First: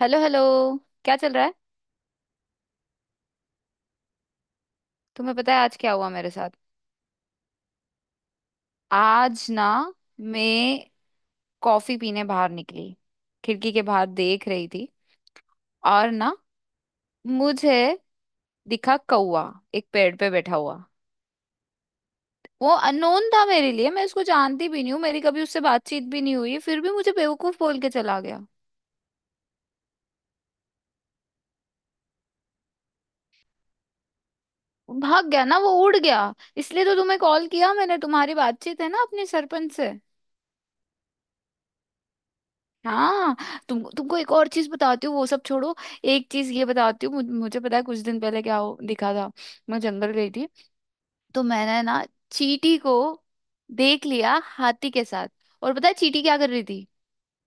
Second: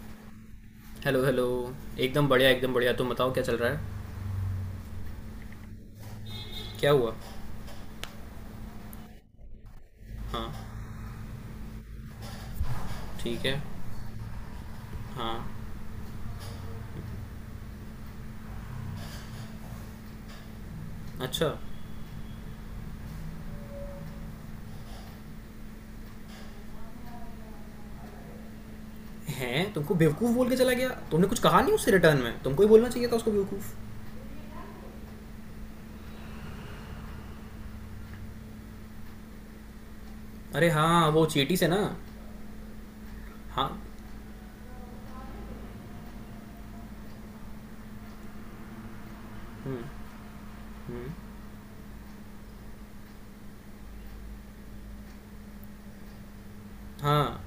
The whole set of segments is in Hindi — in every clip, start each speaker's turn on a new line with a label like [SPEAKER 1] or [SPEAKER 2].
[SPEAKER 1] Hello hello. क्या
[SPEAKER 2] हेलो
[SPEAKER 1] चल
[SPEAKER 2] हेलो।
[SPEAKER 1] रहा है?
[SPEAKER 2] एकदम बढ़िया एकदम बढ़िया, तुम बताओ क्या चल रहा है?
[SPEAKER 1] तुम्हें पता है आज क्या हुआ मेरे साथ?
[SPEAKER 2] क्या हुआ?
[SPEAKER 1] आज ना
[SPEAKER 2] हाँ।
[SPEAKER 1] मैं कॉफी पीने बाहर निकली।
[SPEAKER 2] ठीक है।
[SPEAKER 1] खिड़की के बाहर देख रही थी,
[SPEAKER 2] हाँ।
[SPEAKER 1] और ना मुझे दिखा कौवा, एक पेड़ पे बैठा हुआ।
[SPEAKER 2] अच्छा।
[SPEAKER 1] वो अननोन था मेरे लिए, मैं उसको जानती भी नहीं हूँ, मेरी कभी उससे बातचीत भी नहीं हुई, फिर भी मुझे बेवकूफ बोल के चला गया।
[SPEAKER 2] हैं, तुमको बेवकूफ़ बोल के चला गया? तुमने कुछ कहा नहीं उससे? रिटर्न में तुमको ही बोलना चाहिए था उसको बेवकूफ़।
[SPEAKER 1] वो भाग गया ना, वो उड़ गया। इसलिए तो तुम्हें कॉल किया मैंने। तुम्हारी बातचीत है ना अपने सरपंच से?
[SPEAKER 2] अरे हाँ, वो चीटी से ना?
[SPEAKER 1] हाँ।
[SPEAKER 2] हाँ।
[SPEAKER 1] तुमको एक और चीज बताती हूँ, वो सब छोड़ो। एक चीज ये बताती हूँ, मुझे पता है कुछ दिन पहले दिखा था। मैं
[SPEAKER 2] हम्म।
[SPEAKER 1] जंगल गई थी।
[SPEAKER 2] हम्म।
[SPEAKER 1] तो मैंने ना चींटी को देख लिया हाथी के साथ। और पता है चींटी क्या कर रही थी?
[SPEAKER 2] हाँ।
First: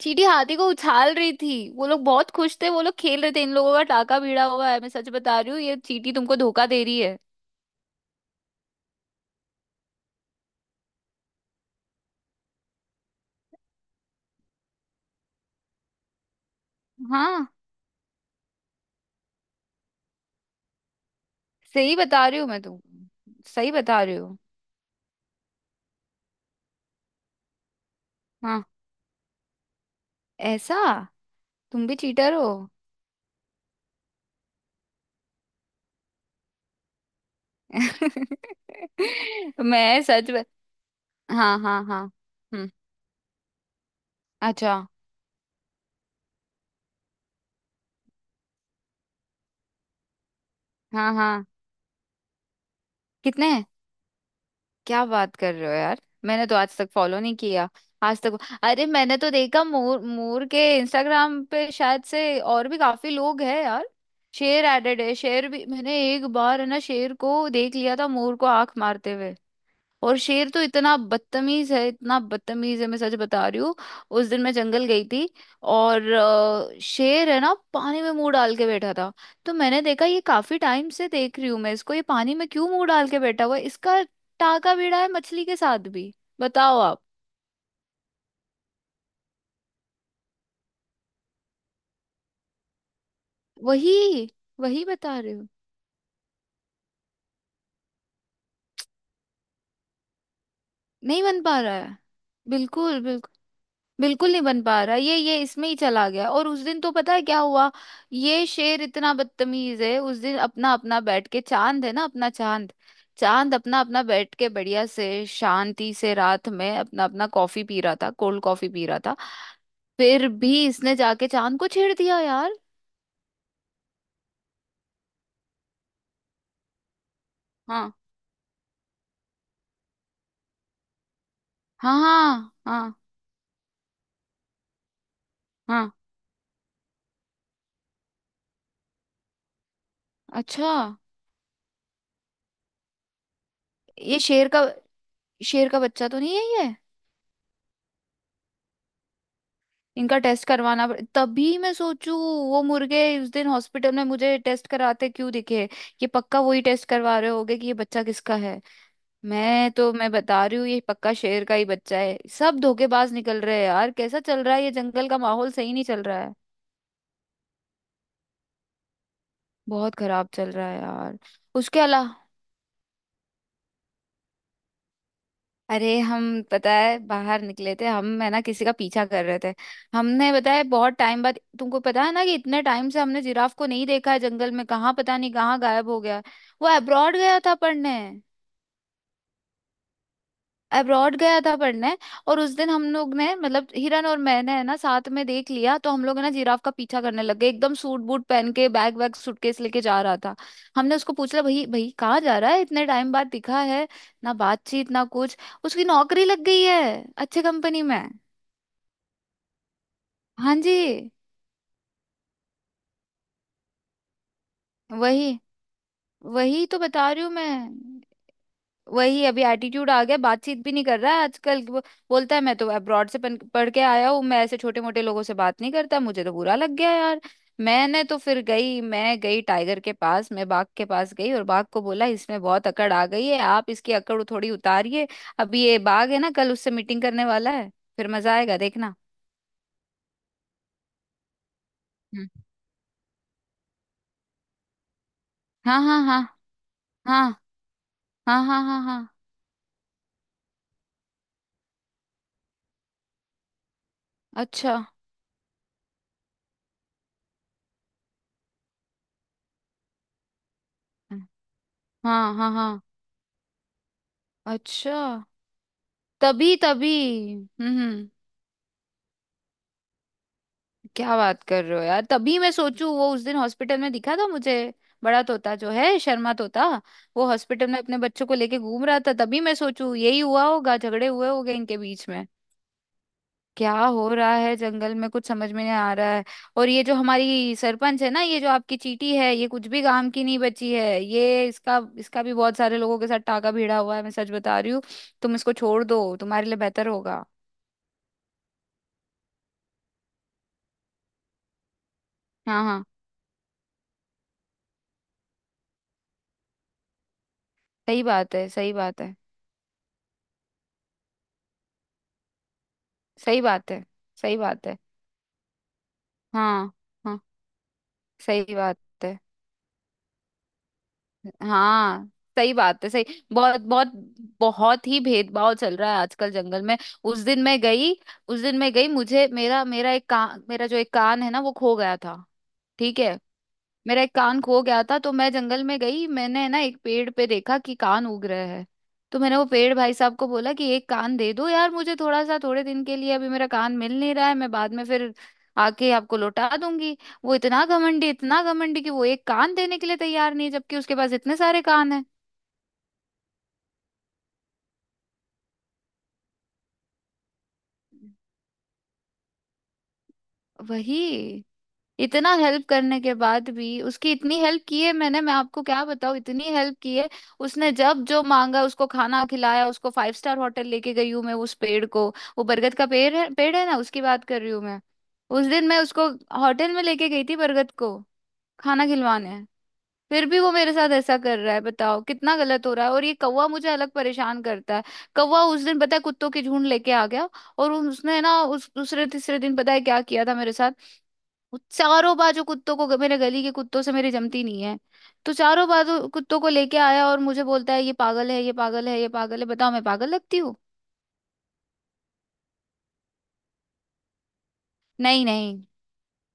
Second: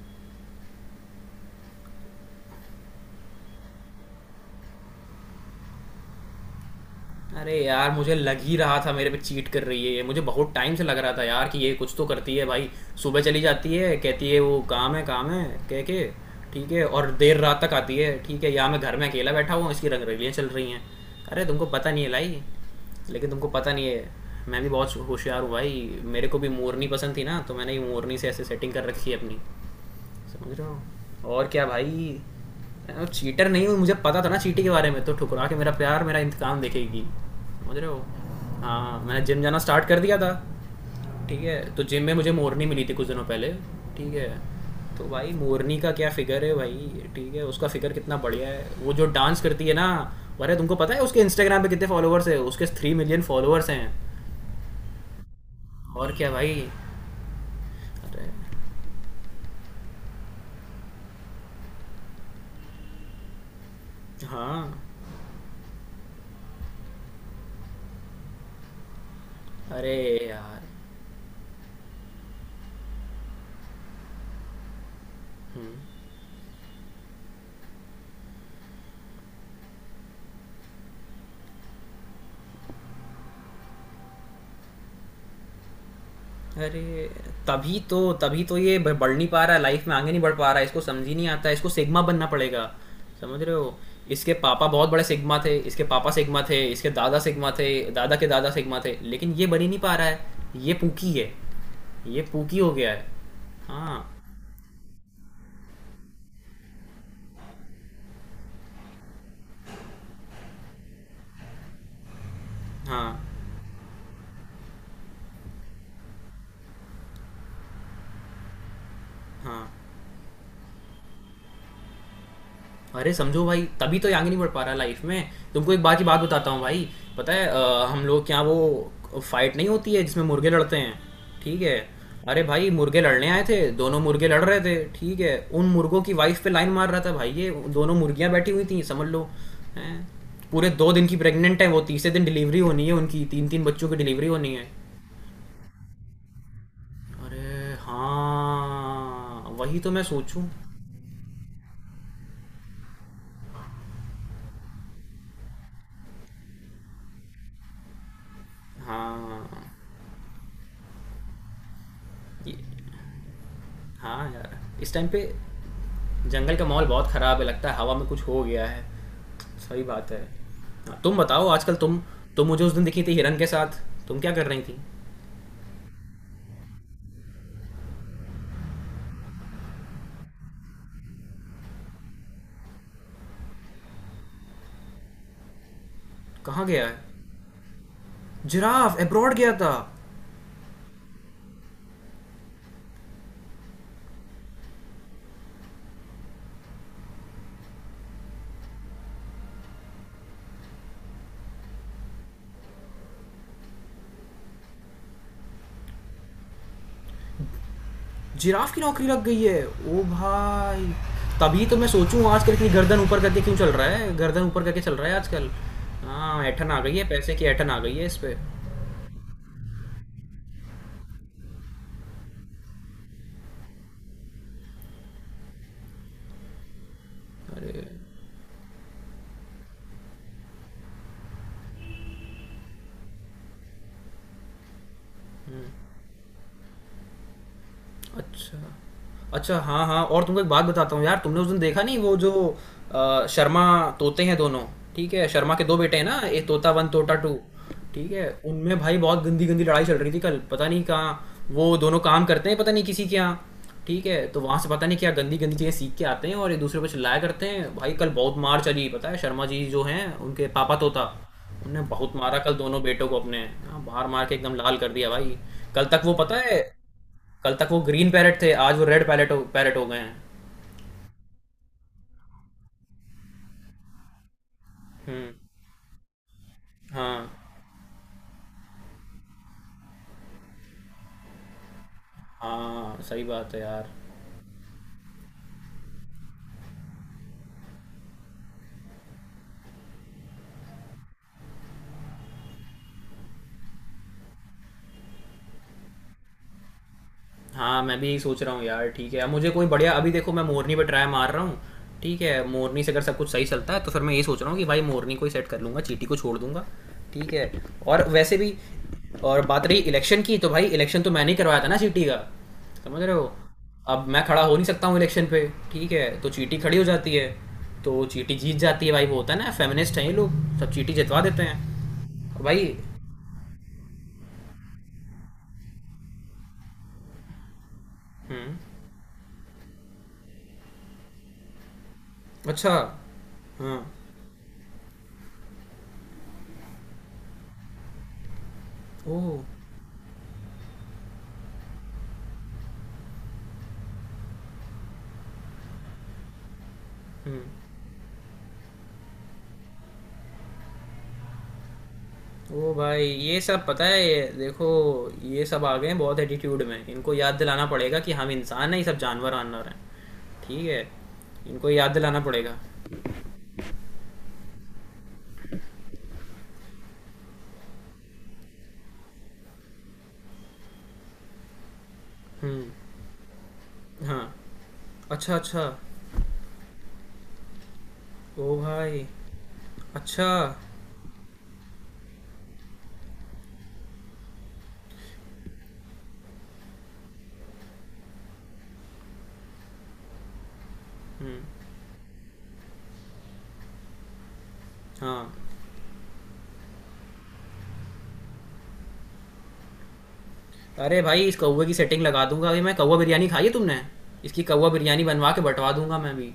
[SPEAKER 1] चींटी हाथी को उछाल रही थी, वो लोग बहुत खुश थे, वो लोग खेल रहे थे। इन लोगों का टाका भिड़ा हुआ है, मैं सच बता रही हूँ। ये चींटी तुमको धोखा दे रही है।
[SPEAKER 2] अरे यार, मुझे लग ही रहा था मेरे पे चीट कर रही है ये। मुझे बहुत टाइम से लग रहा था यार कि ये कुछ तो करती है भाई। सुबह चली जाती है, कहती है वो काम है, काम है कह के। ठीक है, और देर
[SPEAKER 1] हाँ,
[SPEAKER 2] रात तक आती है। ठीक है, यहाँ मैं घर में अकेला बैठा हुआ हूँ, इसकी रंगरेलियाँ चल रही हैं। अरे तुमको पता
[SPEAKER 1] सही
[SPEAKER 2] नहीं है
[SPEAKER 1] बता रही
[SPEAKER 2] लाई।
[SPEAKER 1] हूँ मैं,
[SPEAKER 2] लेकिन तुमको
[SPEAKER 1] तुमको
[SPEAKER 2] पता
[SPEAKER 1] सही
[SPEAKER 2] नहीं
[SPEAKER 1] बता
[SPEAKER 2] है,
[SPEAKER 1] रही हूँ।
[SPEAKER 2] मैं भी बहुत होशियार हूँ भाई। मेरे को भी मोरनी पसंद थी ना, तो मैंने ये मोरनी से ऐसे
[SPEAKER 1] हाँ।
[SPEAKER 2] सेटिंग कर रखी है अपनी। समझ रहा
[SPEAKER 1] ऐसा।
[SPEAKER 2] हूँ और क्या
[SPEAKER 1] तुम
[SPEAKER 2] भाई।
[SPEAKER 1] भी चीटर हो।
[SPEAKER 2] चीटर नहीं हूँ, मुझे पता था ना चीटी के बारे में, तो ठुकरा के मेरा प्यार मेरा इंतकाम देखेगी। समझ रहे हो? हाँ, मैंने जिम जाना स्टार्ट कर
[SPEAKER 1] मैं
[SPEAKER 2] दिया
[SPEAKER 1] सच
[SPEAKER 2] था।
[SPEAKER 1] बत...
[SPEAKER 2] ठीक है,
[SPEAKER 1] हाँ
[SPEAKER 2] तो
[SPEAKER 1] हाँ
[SPEAKER 2] जिम
[SPEAKER 1] हाँ।
[SPEAKER 2] में मुझे मोरनी
[SPEAKER 1] हम्म।
[SPEAKER 2] मिली थी कुछ दिनों पहले। ठीक है।
[SPEAKER 1] अच्छा।
[SPEAKER 2] तो भाई मोरनी का क्या फिगर है भाई, ठीक है, उसका फिगर कितना बढ़िया है। वो जो डांस करती है ना, अरे तुमको पता है
[SPEAKER 1] हाँ
[SPEAKER 2] उसके
[SPEAKER 1] हाँ।
[SPEAKER 2] इंस्टाग्राम पे कितने फॉलोअर्स है? उसके थ्री मिलियन
[SPEAKER 1] कितने हैं?
[SPEAKER 2] फॉलोअर्स हैं।
[SPEAKER 1] क्या बात कर रहे हो यार!
[SPEAKER 2] और क्या
[SPEAKER 1] मैंने तो
[SPEAKER 2] भाई।
[SPEAKER 1] आज तक फॉलो नहीं किया। आज
[SPEAKER 2] अरे
[SPEAKER 1] तक। अरे मैंने तो देखा, मोर मोर के इंस्टाग्राम पे शायद से और भी काफी लोग हैं यार। शेर
[SPEAKER 2] हाँ।
[SPEAKER 1] एडेड है। शेर भी मैंने एक बार है ना, शेर को देख लिया था मोर को आंख मारते हुए।
[SPEAKER 2] अरे
[SPEAKER 1] और शेर तो
[SPEAKER 2] यार।
[SPEAKER 1] इतना बदतमीज है, इतना बदतमीज है, मैं सच बता रही हूँ। उस दिन मैं जंगल गई थी। और शेर है ना पानी में मुंह डाल के बैठा था। तो मैंने देखा, ये काफी टाइम से देख रही हूँ मैं इसको, ये पानी में क्यों मुंह डाल के बैठा हुआ है? इसका टाका भिड़ा है मछली के साथ भी। बताओ
[SPEAKER 2] अरे!
[SPEAKER 1] आप।
[SPEAKER 2] तभी तो ये ब बढ़ नहीं पा रहा है, लाइफ में आगे नहीं बढ़ पा रहा है, इसको समझ ही नहीं आता है, इसको सिग्मा बनना पड़ेगा, समझ रहे हो?
[SPEAKER 1] वही।
[SPEAKER 2] इसके पापा
[SPEAKER 1] वही
[SPEAKER 2] बहुत बड़े
[SPEAKER 1] बता रही
[SPEAKER 2] सिग्मा
[SPEAKER 1] हूँ।
[SPEAKER 2] थे, इसके पापा सिग्मा थे, इसके दादा सिग्मा थे, दादा के दादा सिग्मा थे, लेकिन ये बन ही नहीं पा रहा
[SPEAKER 1] नहीं
[SPEAKER 2] है,
[SPEAKER 1] बन पा रहा है।
[SPEAKER 2] ये पूकी हो गया
[SPEAKER 1] बिल्कुल।
[SPEAKER 2] है। हाँ,
[SPEAKER 1] बिल्कुल नहीं बन पा रहा, ये इसमें ही चला गया। और उस दिन तो पता है क्या हुआ। ये शेर इतना बदतमीज है। उस दिन अपना अपना बैठ के चांद है ना, अपना चांद,
[SPEAKER 2] हाँ,
[SPEAKER 1] चांद अपना अपना बैठ के बढ़िया से शांति से रात में अपना अपना कॉफी पी रहा था, कोल्ड कॉफी पी रहा था।
[SPEAKER 2] हाँ।
[SPEAKER 1] फिर भी इसने जाके चांद को छेड़ दिया यार।
[SPEAKER 2] अरे समझो भाई, तभी तो ये आगे नहीं बढ़ पा रहा लाइफ में। तुमको एक बात की बात बताता हूँ भाई, पता है
[SPEAKER 1] हाँ
[SPEAKER 2] हम लोग क्या, वो फाइट नहीं होती है जिसमें मुर्गे लड़ते हैं, ठीक है?
[SPEAKER 1] हाँ
[SPEAKER 2] अरे
[SPEAKER 1] हाँ
[SPEAKER 2] भाई
[SPEAKER 1] हाँ।
[SPEAKER 2] मुर्गे लड़ने आए थे, दोनों मुर्गे लड़ रहे थे, ठीक है, उन
[SPEAKER 1] हाँ।
[SPEAKER 2] मुर्गों की वाइफ पे लाइन मार रहा था भाई ये। दोनों मुर्गियां बैठी हुई थी, समझ लो। हैं, पूरे
[SPEAKER 1] अच्छा।
[SPEAKER 2] दो दिन की प्रेग्नेंट है वो, तीसरे दिन डिलीवरी होनी है उनकी, तीन तीन बच्चों की
[SPEAKER 1] ये
[SPEAKER 2] डिलीवरी
[SPEAKER 1] शेर
[SPEAKER 2] होनी
[SPEAKER 1] का,
[SPEAKER 2] है।
[SPEAKER 1] शेर का बच्चा तो नहीं है ये?
[SPEAKER 2] अरे हाँ वही तो मैं
[SPEAKER 1] इनका
[SPEAKER 2] सोचूं।
[SPEAKER 1] टेस्ट तभी मैं सोचू, वो मुर्गे उस दिन हॉस्पिटल में मुझे टेस्ट कराते क्यों दिखे। ये पक्का वही टेस्ट करवा रहे होगे कि ये बच्चा किसका है।
[SPEAKER 2] हाँ।
[SPEAKER 1] मैं बता रही हूँ, ये पक्का शेर का ही बच्चा है। सब
[SPEAKER 2] ये-
[SPEAKER 1] धोखेबाज निकल रहे हैं यार। कैसा
[SPEAKER 2] हाँ
[SPEAKER 1] चल रहा
[SPEAKER 2] यार,
[SPEAKER 1] है ये,
[SPEAKER 2] इस टाइम
[SPEAKER 1] जंगल का
[SPEAKER 2] पे
[SPEAKER 1] माहौल सही नहीं चल रहा है।
[SPEAKER 2] जंगल का माहौल बहुत ख़राब है, लगता है हवा में कुछ हो गया है। सही
[SPEAKER 1] बहुत
[SPEAKER 2] बात है।
[SPEAKER 1] खराब चल रहा है
[SPEAKER 2] हाँ, तुम
[SPEAKER 1] यार।
[SPEAKER 2] बताओ आजकल
[SPEAKER 1] उसके
[SPEAKER 2] तुम।
[SPEAKER 1] अलावा
[SPEAKER 2] तुम मुझे उस दिन दिखी थी हिरन के साथ, तुम क्या कर रही थी?
[SPEAKER 1] अरे हम, पता है बाहर निकले थे हम है ना, किसी का पीछा कर रहे थे। हमने पता है बहुत टाइम बाद, तुमको पता है ना कि इतने टाइम से हमने जिराफ को नहीं देखा है जंगल में, कहाँ पता नहीं कहाँ गायब हो गया।
[SPEAKER 2] कहाँ
[SPEAKER 1] वो
[SPEAKER 2] गया है?
[SPEAKER 1] अब्रॉड गया था पढ़ने।
[SPEAKER 2] जिराफ अब्रॉड गया था।
[SPEAKER 1] अब्रॉड गया था पढ़ने। और उस दिन हम लोग ने, मतलब हिरन और मैंने है ना साथ में देख लिया, तो हम लोग है ना जिराफ का पीछा करने लग गए। एकदम सूट बूट पहन के बैग वैग सूटकेस लेके जा रहा था। हमने उसको पूछ लिया, भाई भाई कहाँ जा रहा है, इतने टाइम बाद दिखा है, ना बातचीत ना कुछ। उसकी नौकरी लग गई है अच्छे कंपनी में।
[SPEAKER 2] जिराफ की नौकरी लग गई है। ओ
[SPEAKER 1] हाँ जी।
[SPEAKER 2] भाई! तभी तो मैं सोचूँ आजकल इतनी गर्दन ऊपर करके क्यों चल रहा है? गर्दन ऊपर करके चल रहा है
[SPEAKER 1] वही।
[SPEAKER 2] आजकल। हाँ,
[SPEAKER 1] वही
[SPEAKER 2] ऐंठन
[SPEAKER 1] तो
[SPEAKER 2] आ गई है,
[SPEAKER 1] बता रही हूँ
[SPEAKER 2] पैसे की
[SPEAKER 1] मैं।
[SPEAKER 2] ऐंठन आ गई है इस पे।
[SPEAKER 1] वही, अभी एटीट्यूड आ गया, बातचीत भी नहीं कर रहा है आजकल वो। बोलता है मैं तो अब्रॉड से पढ़ के आया हूँ, मैं ऐसे छोटे मोटे लोगों से बात नहीं करता। मुझे तो बुरा लग गया यार। मैं गई टाइगर के पास, मैं बाघ के पास गई, और बाघ को बोला इसमें बहुत अकड़ आ गई है, आप इसकी अकड़ थोड़ी उतारिए। अभी ये बाघ है ना कल उससे मीटिंग करने वाला है। फिर मजा आएगा
[SPEAKER 2] अच्छा।
[SPEAKER 1] देखना।
[SPEAKER 2] अच्छा, हाँ, हाँ, और तुमको एक बात बताता हूँ यार, तुमने उस दिन देखा नहीं वो
[SPEAKER 1] हम्म,
[SPEAKER 2] जो शर्मा तोते हैं दोनों, ठीक है? शर्मा के 2
[SPEAKER 1] हाँ
[SPEAKER 2] बेटे
[SPEAKER 1] हाँ
[SPEAKER 2] हैं ना,
[SPEAKER 1] हाँ
[SPEAKER 2] एक तोता 1, तोता 2,
[SPEAKER 1] हाँ
[SPEAKER 2] ठीक है?
[SPEAKER 1] हाँ हाँ
[SPEAKER 2] उनमें
[SPEAKER 1] हाँ
[SPEAKER 2] भाई
[SPEAKER 1] हाँ।
[SPEAKER 2] बहुत गंदी-गंदी लड़ाई चल रही थी कल, पता नहीं कहाँ वो दोनों काम करते हैं, पता नहीं किसी के यहाँ, ठीक है? तो वहाँ से
[SPEAKER 1] अच्छा।
[SPEAKER 2] पता नहीं क्या गंदी-गंदी चीज़ें सीख के आते हैं और एक-दूसरे पे चिल्लाया करते हैं। भाई कल बहुत मार चली, पता है? शर्मा जी जो हैं, उनके पापा तोता, उन्होंने बहुत
[SPEAKER 1] हाँ
[SPEAKER 2] मारा
[SPEAKER 1] हाँ
[SPEAKER 2] कल
[SPEAKER 1] हाँ।
[SPEAKER 2] दोनों बेटों को अपने। हाँ, मार-मार के एकदम लाल कर
[SPEAKER 1] अच्छा।
[SPEAKER 2] दिया भाई। कल तक वो पता
[SPEAKER 1] तभी
[SPEAKER 2] है,
[SPEAKER 1] तभी।
[SPEAKER 2] कल तक
[SPEAKER 1] हम्म
[SPEAKER 2] वो
[SPEAKER 1] हम्म।
[SPEAKER 2] ग्रीन पैरेट थे, आज वो रेड पैरेट हो गए हैं।
[SPEAKER 1] क्या बात कर रहे हो यार, तभी मैं सोचूं वो उस दिन हॉस्पिटल में दिखा था मुझे। बड़ा
[SPEAKER 2] हम्म।
[SPEAKER 1] तोता जो है, शर्मा तोता। वो
[SPEAKER 2] हाँ।
[SPEAKER 1] हॉस्पिटल में अपने बच्चों को लेके घूम रहा था, तभी मैं सोचूं यही हुआ होगा, झगड़े हुए होंगे इनके बीच में।
[SPEAKER 2] हाँ। सही बात है
[SPEAKER 1] क्या
[SPEAKER 2] यार।
[SPEAKER 1] हो रहा है जंगल में, कुछ समझ में नहीं आ रहा है। और ये जो हमारी सरपंच है ना, ये जो आपकी चीटी है, ये कुछ भी काम की नहीं बची है, ये इसका इसका भी बहुत सारे लोगों के साथ टाका भिड़ा हुआ है, मैं सच बता रही हूँ। तुम इसको छोड़ दो, तुम्हारे लिए बेहतर होगा।
[SPEAKER 2] हाँ, मैं भी यही सोच रहा हूँ यार। ठीक है, अब मुझे कोई बढ़िया, अभी देखो मैं मोरनी पे ट्राई मार रहा हूँ। ठीक है,
[SPEAKER 1] हाँ
[SPEAKER 2] मोरनी
[SPEAKER 1] हाँ।
[SPEAKER 2] से अगर सब कुछ सही चलता है, तो फिर मैं ये सोच रहा हूँ कि भाई मोरनी को ही सेट कर लूँगा, चीटी को छोड़ दूंगा। ठीक है।
[SPEAKER 1] सही
[SPEAKER 2] और
[SPEAKER 1] बात
[SPEAKER 2] वैसे
[SPEAKER 1] है,
[SPEAKER 2] भी,
[SPEAKER 1] सही बात है।
[SPEAKER 2] और बात रही इलेक्शन की, तो भाई इलेक्शन तो मैंने ही करवाया था ना चीटी का, समझ रहे हो?
[SPEAKER 1] सही बात है।
[SPEAKER 2] अब मैं
[SPEAKER 1] सही
[SPEAKER 2] खड़ा हो नहीं
[SPEAKER 1] बात है।
[SPEAKER 2] सकता हूँ इलेक्शन पे, ठीक है, तो चीटी
[SPEAKER 1] हाँ।
[SPEAKER 2] खड़ी हो जाती
[SPEAKER 1] हाँ।
[SPEAKER 2] है, तो चीटी
[SPEAKER 1] सही
[SPEAKER 2] जीत
[SPEAKER 1] बात
[SPEAKER 2] जाती है भाई। वो
[SPEAKER 1] है।
[SPEAKER 2] होता है ना, फेमिनिस्ट हैं ये लोग, सब चीटी जितवा देते
[SPEAKER 1] हाँ।
[SPEAKER 2] हैं
[SPEAKER 1] सही
[SPEAKER 2] भाई।
[SPEAKER 1] बात है। सही। बहुत बहुत। बहुत ही भेदभाव चल रहा है आजकल जंगल में। उस दिन मैं गई। उस
[SPEAKER 2] हम्म।
[SPEAKER 1] दिन मैं गई, मुझे मेरा मेरा एक कान, मेरा जो एक कान है ना वो खो गया था।
[SPEAKER 2] अच्छा।
[SPEAKER 1] ठीक है।
[SPEAKER 2] हाँ।
[SPEAKER 1] मेरा एक कान खो गया था, तो मैं जंगल में गई, मैंने ना एक पेड़ पे देखा कि कान उग रहा है। तो मैंने
[SPEAKER 2] ओह।
[SPEAKER 1] वो पेड़ भाई साहब को बोला कि एक कान दे दो यार मुझे, थोड़ा सा थोड़े दिन के लिए, अभी मेरा कान मिल नहीं रहा है, मैं बाद में फिर आके आपको लौटा दूंगी। वो
[SPEAKER 2] हम्म।
[SPEAKER 1] इतना घमंडी, इतना घमंडी कि वो एक कान देने के लिए तैयार नहीं है, जबकि उसके पास इतने सारे कान है।
[SPEAKER 2] ओ भाई, ये सब पता है? ये देखो, ये सब आ गए हैं बहुत एटीट्यूड में, इनको याद दिलाना पड़ेगा कि हम इंसान हैं, ये सब जानवर वानवर हैं, ठीक है?
[SPEAKER 1] वही।
[SPEAKER 2] इनको याद दिलाना
[SPEAKER 1] इतना
[SPEAKER 2] पड़ेगा।
[SPEAKER 1] हेल्प करने के बाद भी, उसकी इतनी हेल्प की है मैंने, मैं आपको क्या बताऊँ, इतनी हेल्प की है। उसने जब जो मांगा उसको खाना खिलाया, उसको फाइव स्टार होटल लेके गई हूँ मैं उस पेड़ को। वो
[SPEAKER 2] हम्म।
[SPEAKER 1] बरगद का पेड़ है, पेड़ है ना, उसकी
[SPEAKER 2] हाँ।
[SPEAKER 1] बात कर रही हूँ मैं।
[SPEAKER 2] अच्छा,
[SPEAKER 1] उस
[SPEAKER 2] अच्छा।
[SPEAKER 1] दिन मैं उसको होटल में लेके गई थी, बरगद को
[SPEAKER 2] ओ
[SPEAKER 1] खाना
[SPEAKER 2] भाई।
[SPEAKER 1] खिलवाने। फिर
[SPEAKER 2] अच्छा।
[SPEAKER 1] भी वो मेरे साथ ऐसा कर रहा है, बताओ कितना गलत हो रहा है। और ये कौवा मुझे अलग परेशान करता है। कौवा उस दिन पता है कुत्तों के झुंड लेके आ गया। और उसने ना उस दूसरे तीसरे दिन पता है क्या किया था मेरे साथ।
[SPEAKER 2] हम्म।
[SPEAKER 1] वो चारों बाजू कुत्तों को, मेरे गली के कुत्तों से मेरी जमती नहीं है,
[SPEAKER 2] हाँ।
[SPEAKER 1] तो चारों बाजू कुत्तों को लेके आया और मुझे बोलता है ये पागल है, ये पागल है, ये पागल है। बताओ मैं पागल लगती हूँ?
[SPEAKER 2] अरे भाई, इस कौवे की सेटिंग लगा दूंगा अभी मैं, कौवा बिरयानी खाई है तुमने? इसकी कौवा बिरयानी
[SPEAKER 1] नहीं
[SPEAKER 2] बनवा के
[SPEAKER 1] नहीं।
[SPEAKER 2] बंटवा दूंगा मैं अभी।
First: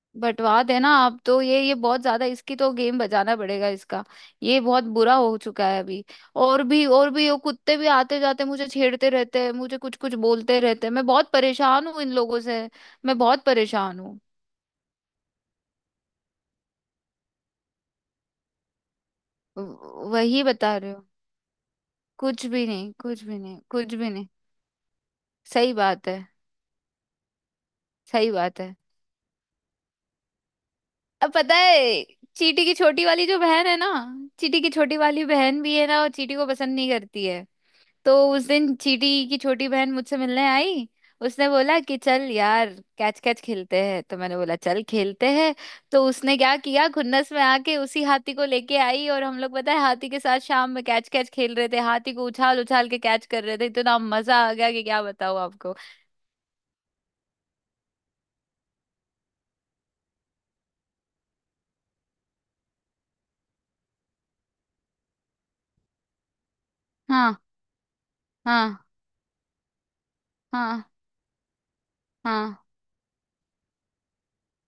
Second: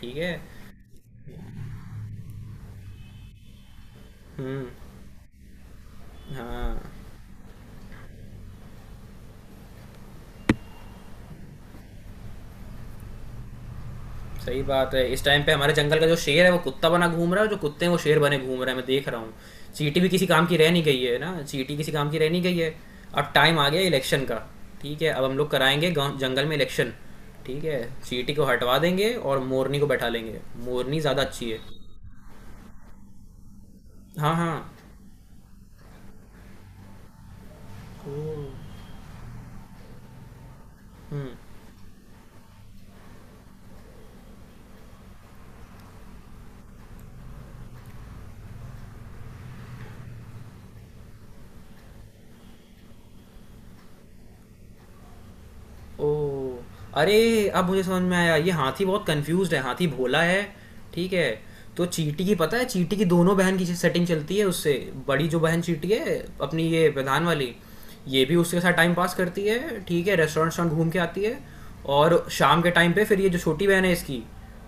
[SPEAKER 2] ठीक है।
[SPEAKER 1] बंटवा देना आप तो, ये बहुत ज्यादा, इसकी तो गेम बजाना पड़ेगा इसका। ये
[SPEAKER 2] हम्म।
[SPEAKER 1] बहुत बुरा हो चुका है अभी। और
[SPEAKER 2] हाँ।
[SPEAKER 1] भी, और भी वो कुत्ते भी आते जाते मुझे छेड़ते रहते हैं, मुझे कुछ कुछ बोलते रहते हैं, मैं बहुत परेशान हूँ इन लोगों से। मैं बहुत परेशान हूँ।
[SPEAKER 2] सही बात है, इस टाइम पे हमारे जंगल का जो शेर है वो कुत्ता बना घूम रहा है, और जो कुत्ते हैं वो शेर बने घूम रहे हैं, मैं देख रहा हूँ। चींटी भी किसी
[SPEAKER 1] वही
[SPEAKER 2] काम की रह
[SPEAKER 1] बता
[SPEAKER 2] नहीं
[SPEAKER 1] रही
[SPEAKER 2] गई
[SPEAKER 1] हूँ।
[SPEAKER 2] है ना, चींटी किसी काम की रह नहीं
[SPEAKER 1] कुछ
[SPEAKER 2] गई
[SPEAKER 1] भी
[SPEAKER 2] है।
[SPEAKER 1] नहीं, कुछ
[SPEAKER 2] अब
[SPEAKER 1] भी
[SPEAKER 2] टाइम
[SPEAKER 1] नहीं,
[SPEAKER 2] आ गया
[SPEAKER 1] कुछ भी
[SPEAKER 2] इलेक्शन
[SPEAKER 1] नहीं।
[SPEAKER 2] का, ठीक है, अब हम लोग
[SPEAKER 1] सही
[SPEAKER 2] कराएंगे
[SPEAKER 1] बात है।
[SPEAKER 2] गाँव जंगल में इलेक्शन। ठीक है,
[SPEAKER 1] सही
[SPEAKER 2] चींटी को
[SPEAKER 1] बात है।
[SPEAKER 2] हटवा देंगे और मोरनी को बैठा लेंगे। मोरनी ज़्यादा
[SPEAKER 1] अब
[SPEAKER 2] अच्छी
[SPEAKER 1] पता
[SPEAKER 2] है।
[SPEAKER 1] है, चीटी की छोटी वाली जो बहन है ना,
[SPEAKER 2] हाँ हाँ।
[SPEAKER 1] चीटी की छोटी वाली बहन भी है ना, वो चीटी को पसंद नहीं करती है।
[SPEAKER 2] ओ।
[SPEAKER 1] तो उस दिन चीटी की छोटी बहन मुझसे मिलने आई।
[SPEAKER 2] हम्म।
[SPEAKER 1] उसने बोला कि चल यार कैच कैच खेलते हैं, तो मैंने बोला चल खेलते हैं। तो उसने क्या किया, खुन्नस में आके उसी हाथी को लेके आई, और हम लोग पता है हाथी के साथ शाम में कैच कैच खेल रहे थे, हाथी को उछाल उछाल के कैच कर रहे थे, इतना मजा आ गया कि क्या बताऊं आपको।
[SPEAKER 2] ओह, अरे अब मुझे समझ में आया, ये हाथी बहुत कंफ्यूज्ड है, हाथी भोला है, ठीक है? तो चींटी की पता है, चींटी की दोनों बहन की सेटिंग चलती है उससे। बड़ी जो बहन चींटी है अपनी, ये प्रधान
[SPEAKER 1] हाँ
[SPEAKER 2] वाली, ये भी उसके साथ
[SPEAKER 1] हाँ
[SPEAKER 2] टाइम पास करती है, ठीक है, रेस्टोरेंट रेस्टोरेंट
[SPEAKER 1] हाँ
[SPEAKER 2] घूम के आती है। और शाम
[SPEAKER 1] हाँ।
[SPEAKER 2] के टाइम पे फिर ये जो छोटी बहन है इसकी,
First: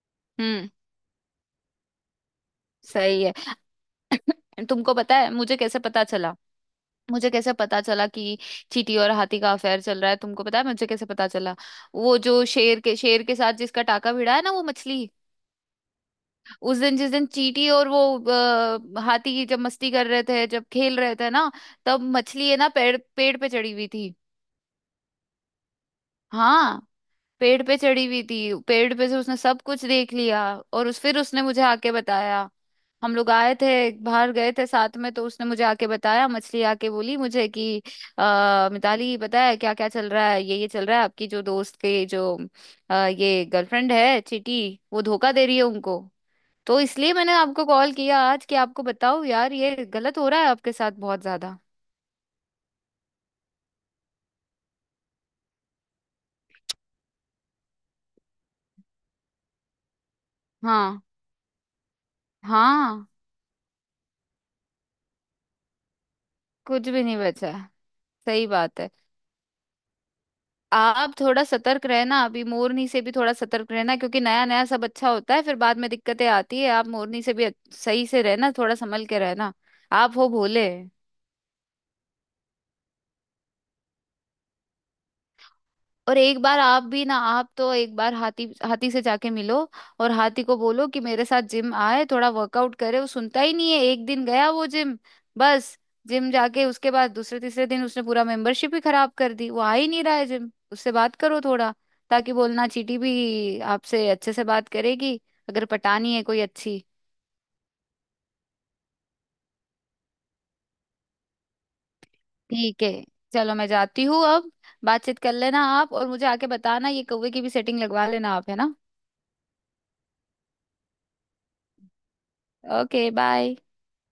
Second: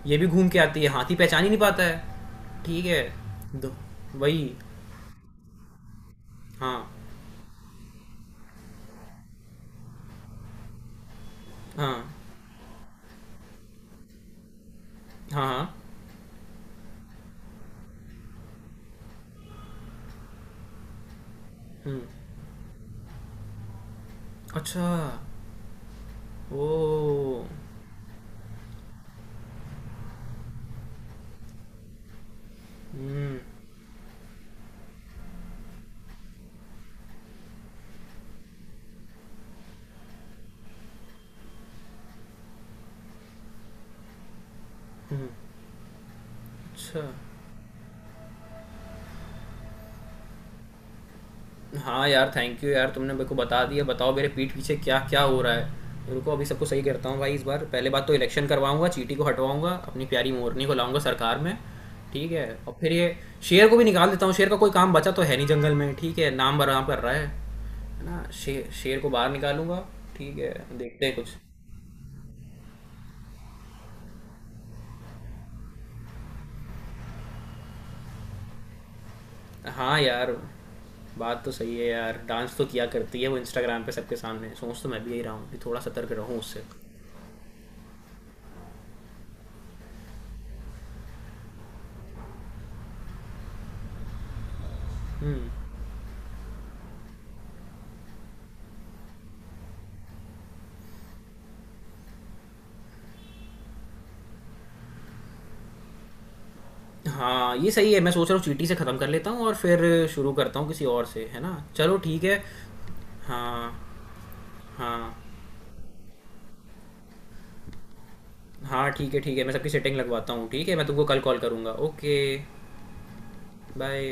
[SPEAKER 2] ये भी घूम के
[SPEAKER 1] हम्म।
[SPEAKER 2] आती है, हाथी पहचान ही नहीं पाता है, ठीक है?
[SPEAKER 1] सही है।
[SPEAKER 2] दो। वही।
[SPEAKER 1] तुमको पता है मुझे कैसे पता चला?
[SPEAKER 2] हाँ,
[SPEAKER 1] मुझे कैसे पता चला कि चींटी और हाथी का अफेयर चल रहा है, तुमको पता है मुझे कैसे पता चला?
[SPEAKER 2] हाँ,
[SPEAKER 1] वो जो शेर के साथ जिसका टाका भिड़ा है ना, वो मछली।
[SPEAKER 2] हाँ। हाँ।
[SPEAKER 1] उस दिन जिस दिन चींटी और वो हाथी जब मस्ती कर रहे थे, जब खेल रहे थे ना, तब
[SPEAKER 2] हम्म।
[SPEAKER 1] मछली है ना पेड़ पेड़ पे चढ़ी हुई थी।
[SPEAKER 2] अच्छा। ओ।
[SPEAKER 1] हाँ। पेड़ पे चढ़ी हुई थी, पेड़ पे से उसने सब कुछ देख लिया, और उस फिर उसने मुझे आके बताया। हम लोग
[SPEAKER 2] हम्म।
[SPEAKER 1] आए थे, बाहर गए थे साथ में, तो उसने मुझे आके बताया, मछली आके बोली मुझे कि मिताली पता है क्या क्या चल रहा है, ये चल रहा है, आपकी जो दोस्त के जो ये गर्लफ्रेंड है चीटी, वो
[SPEAKER 2] हुँ,
[SPEAKER 1] धोखा दे रही है उनको। तो
[SPEAKER 2] अच्छा।
[SPEAKER 1] इसलिए मैंने आपको कॉल किया आज कि आपको बताओ यार, ये गलत हो रहा है आपके साथ बहुत ज्यादा।
[SPEAKER 2] हाँ यार, थैंक यू यार, तुमने मेरे को बता दिया। बताओ मेरे पीठ पीछे क्या-क्या हो रहा है। रुको अभी सबको सही करता हूँ भाई इस बार। पहले बात तो इलेक्शन करवाऊँगा, चींटी को हटवाऊँगा, अपनी प्यारी मोरनी को लाऊँगा
[SPEAKER 1] हाँ
[SPEAKER 2] सरकार में, ठीक है? और फिर
[SPEAKER 1] हाँ।
[SPEAKER 2] ये शेर को भी निकाल देता हूँ, शेर का कोई काम बचा तो है नहीं जंगल में, ठीक है? नाम बदनाम
[SPEAKER 1] कुछ
[SPEAKER 2] कर
[SPEAKER 1] भी
[SPEAKER 2] रहा
[SPEAKER 1] नहीं बचा है।
[SPEAKER 2] है ना?
[SPEAKER 1] सही
[SPEAKER 2] शे
[SPEAKER 1] बात है।
[SPEAKER 2] शेर को बाहर निकालूँगा, ठीक है? देखते
[SPEAKER 1] आप
[SPEAKER 2] हैं कुछ।
[SPEAKER 1] थोड़ा सतर्क रहना, अभी मोरनी से भी थोड़ा सतर्क रहना, क्योंकि नया नया सब अच्छा होता है फिर बाद में दिक्कतें आती है, आप मोरनी से भी सही से रहना, थोड़ा संभल के रहना।
[SPEAKER 2] हाँ
[SPEAKER 1] आप हो
[SPEAKER 2] यार,
[SPEAKER 1] भोले।
[SPEAKER 2] बात तो सही है यार। डांस तो किया करती है वो इंस्टाग्राम पे सबके सामने। सोच तो मैं भी यही रहा हूँ कि थोड़ा सतर्क
[SPEAKER 1] और
[SPEAKER 2] रहूँ
[SPEAKER 1] एक बार
[SPEAKER 2] उससे।
[SPEAKER 1] आप भी ना, आप तो एक बार हाथी हाथी से जाके मिलो, और हाथी को बोलो कि मेरे साथ जिम आए, थोड़ा वर्कआउट करे। वो सुनता ही नहीं है, एक दिन गया वो जिम, बस। जिम जाके उसके बाद दूसरे तीसरे दिन उसने पूरा मेंबरशिप ही खराब कर दी, वो आ ही नहीं रहा है जिम, उससे बात करो थोड़ा, ताकि बोलना चींटी भी आपसे अच्छे से बात करेगी अगर पटानी है कोई अच्छी।
[SPEAKER 2] हाँ ये सही है, मैं सोच रहा हूँ चींटी से ख़त्म कर लेता हूँ, और फिर शुरू करता हूँ किसी और से, है ना? चलो ठीक है।
[SPEAKER 1] ठीक है, चलो मैं
[SPEAKER 2] हाँ।
[SPEAKER 1] जाती हूँ अब।
[SPEAKER 2] हाँ
[SPEAKER 1] बातचीत कर लेना आप और मुझे आके बताना, ये कौवे की भी सेटिंग लगवा लेना आप, है ना।
[SPEAKER 2] हाँ। ठीक है, ठीक है, मैं सबकी सेटिंग लगवाता हूँ, ठीक है, मैं तुमको कल कॉल करूँगा, ओके।
[SPEAKER 1] Okay bye.
[SPEAKER 2] बाय।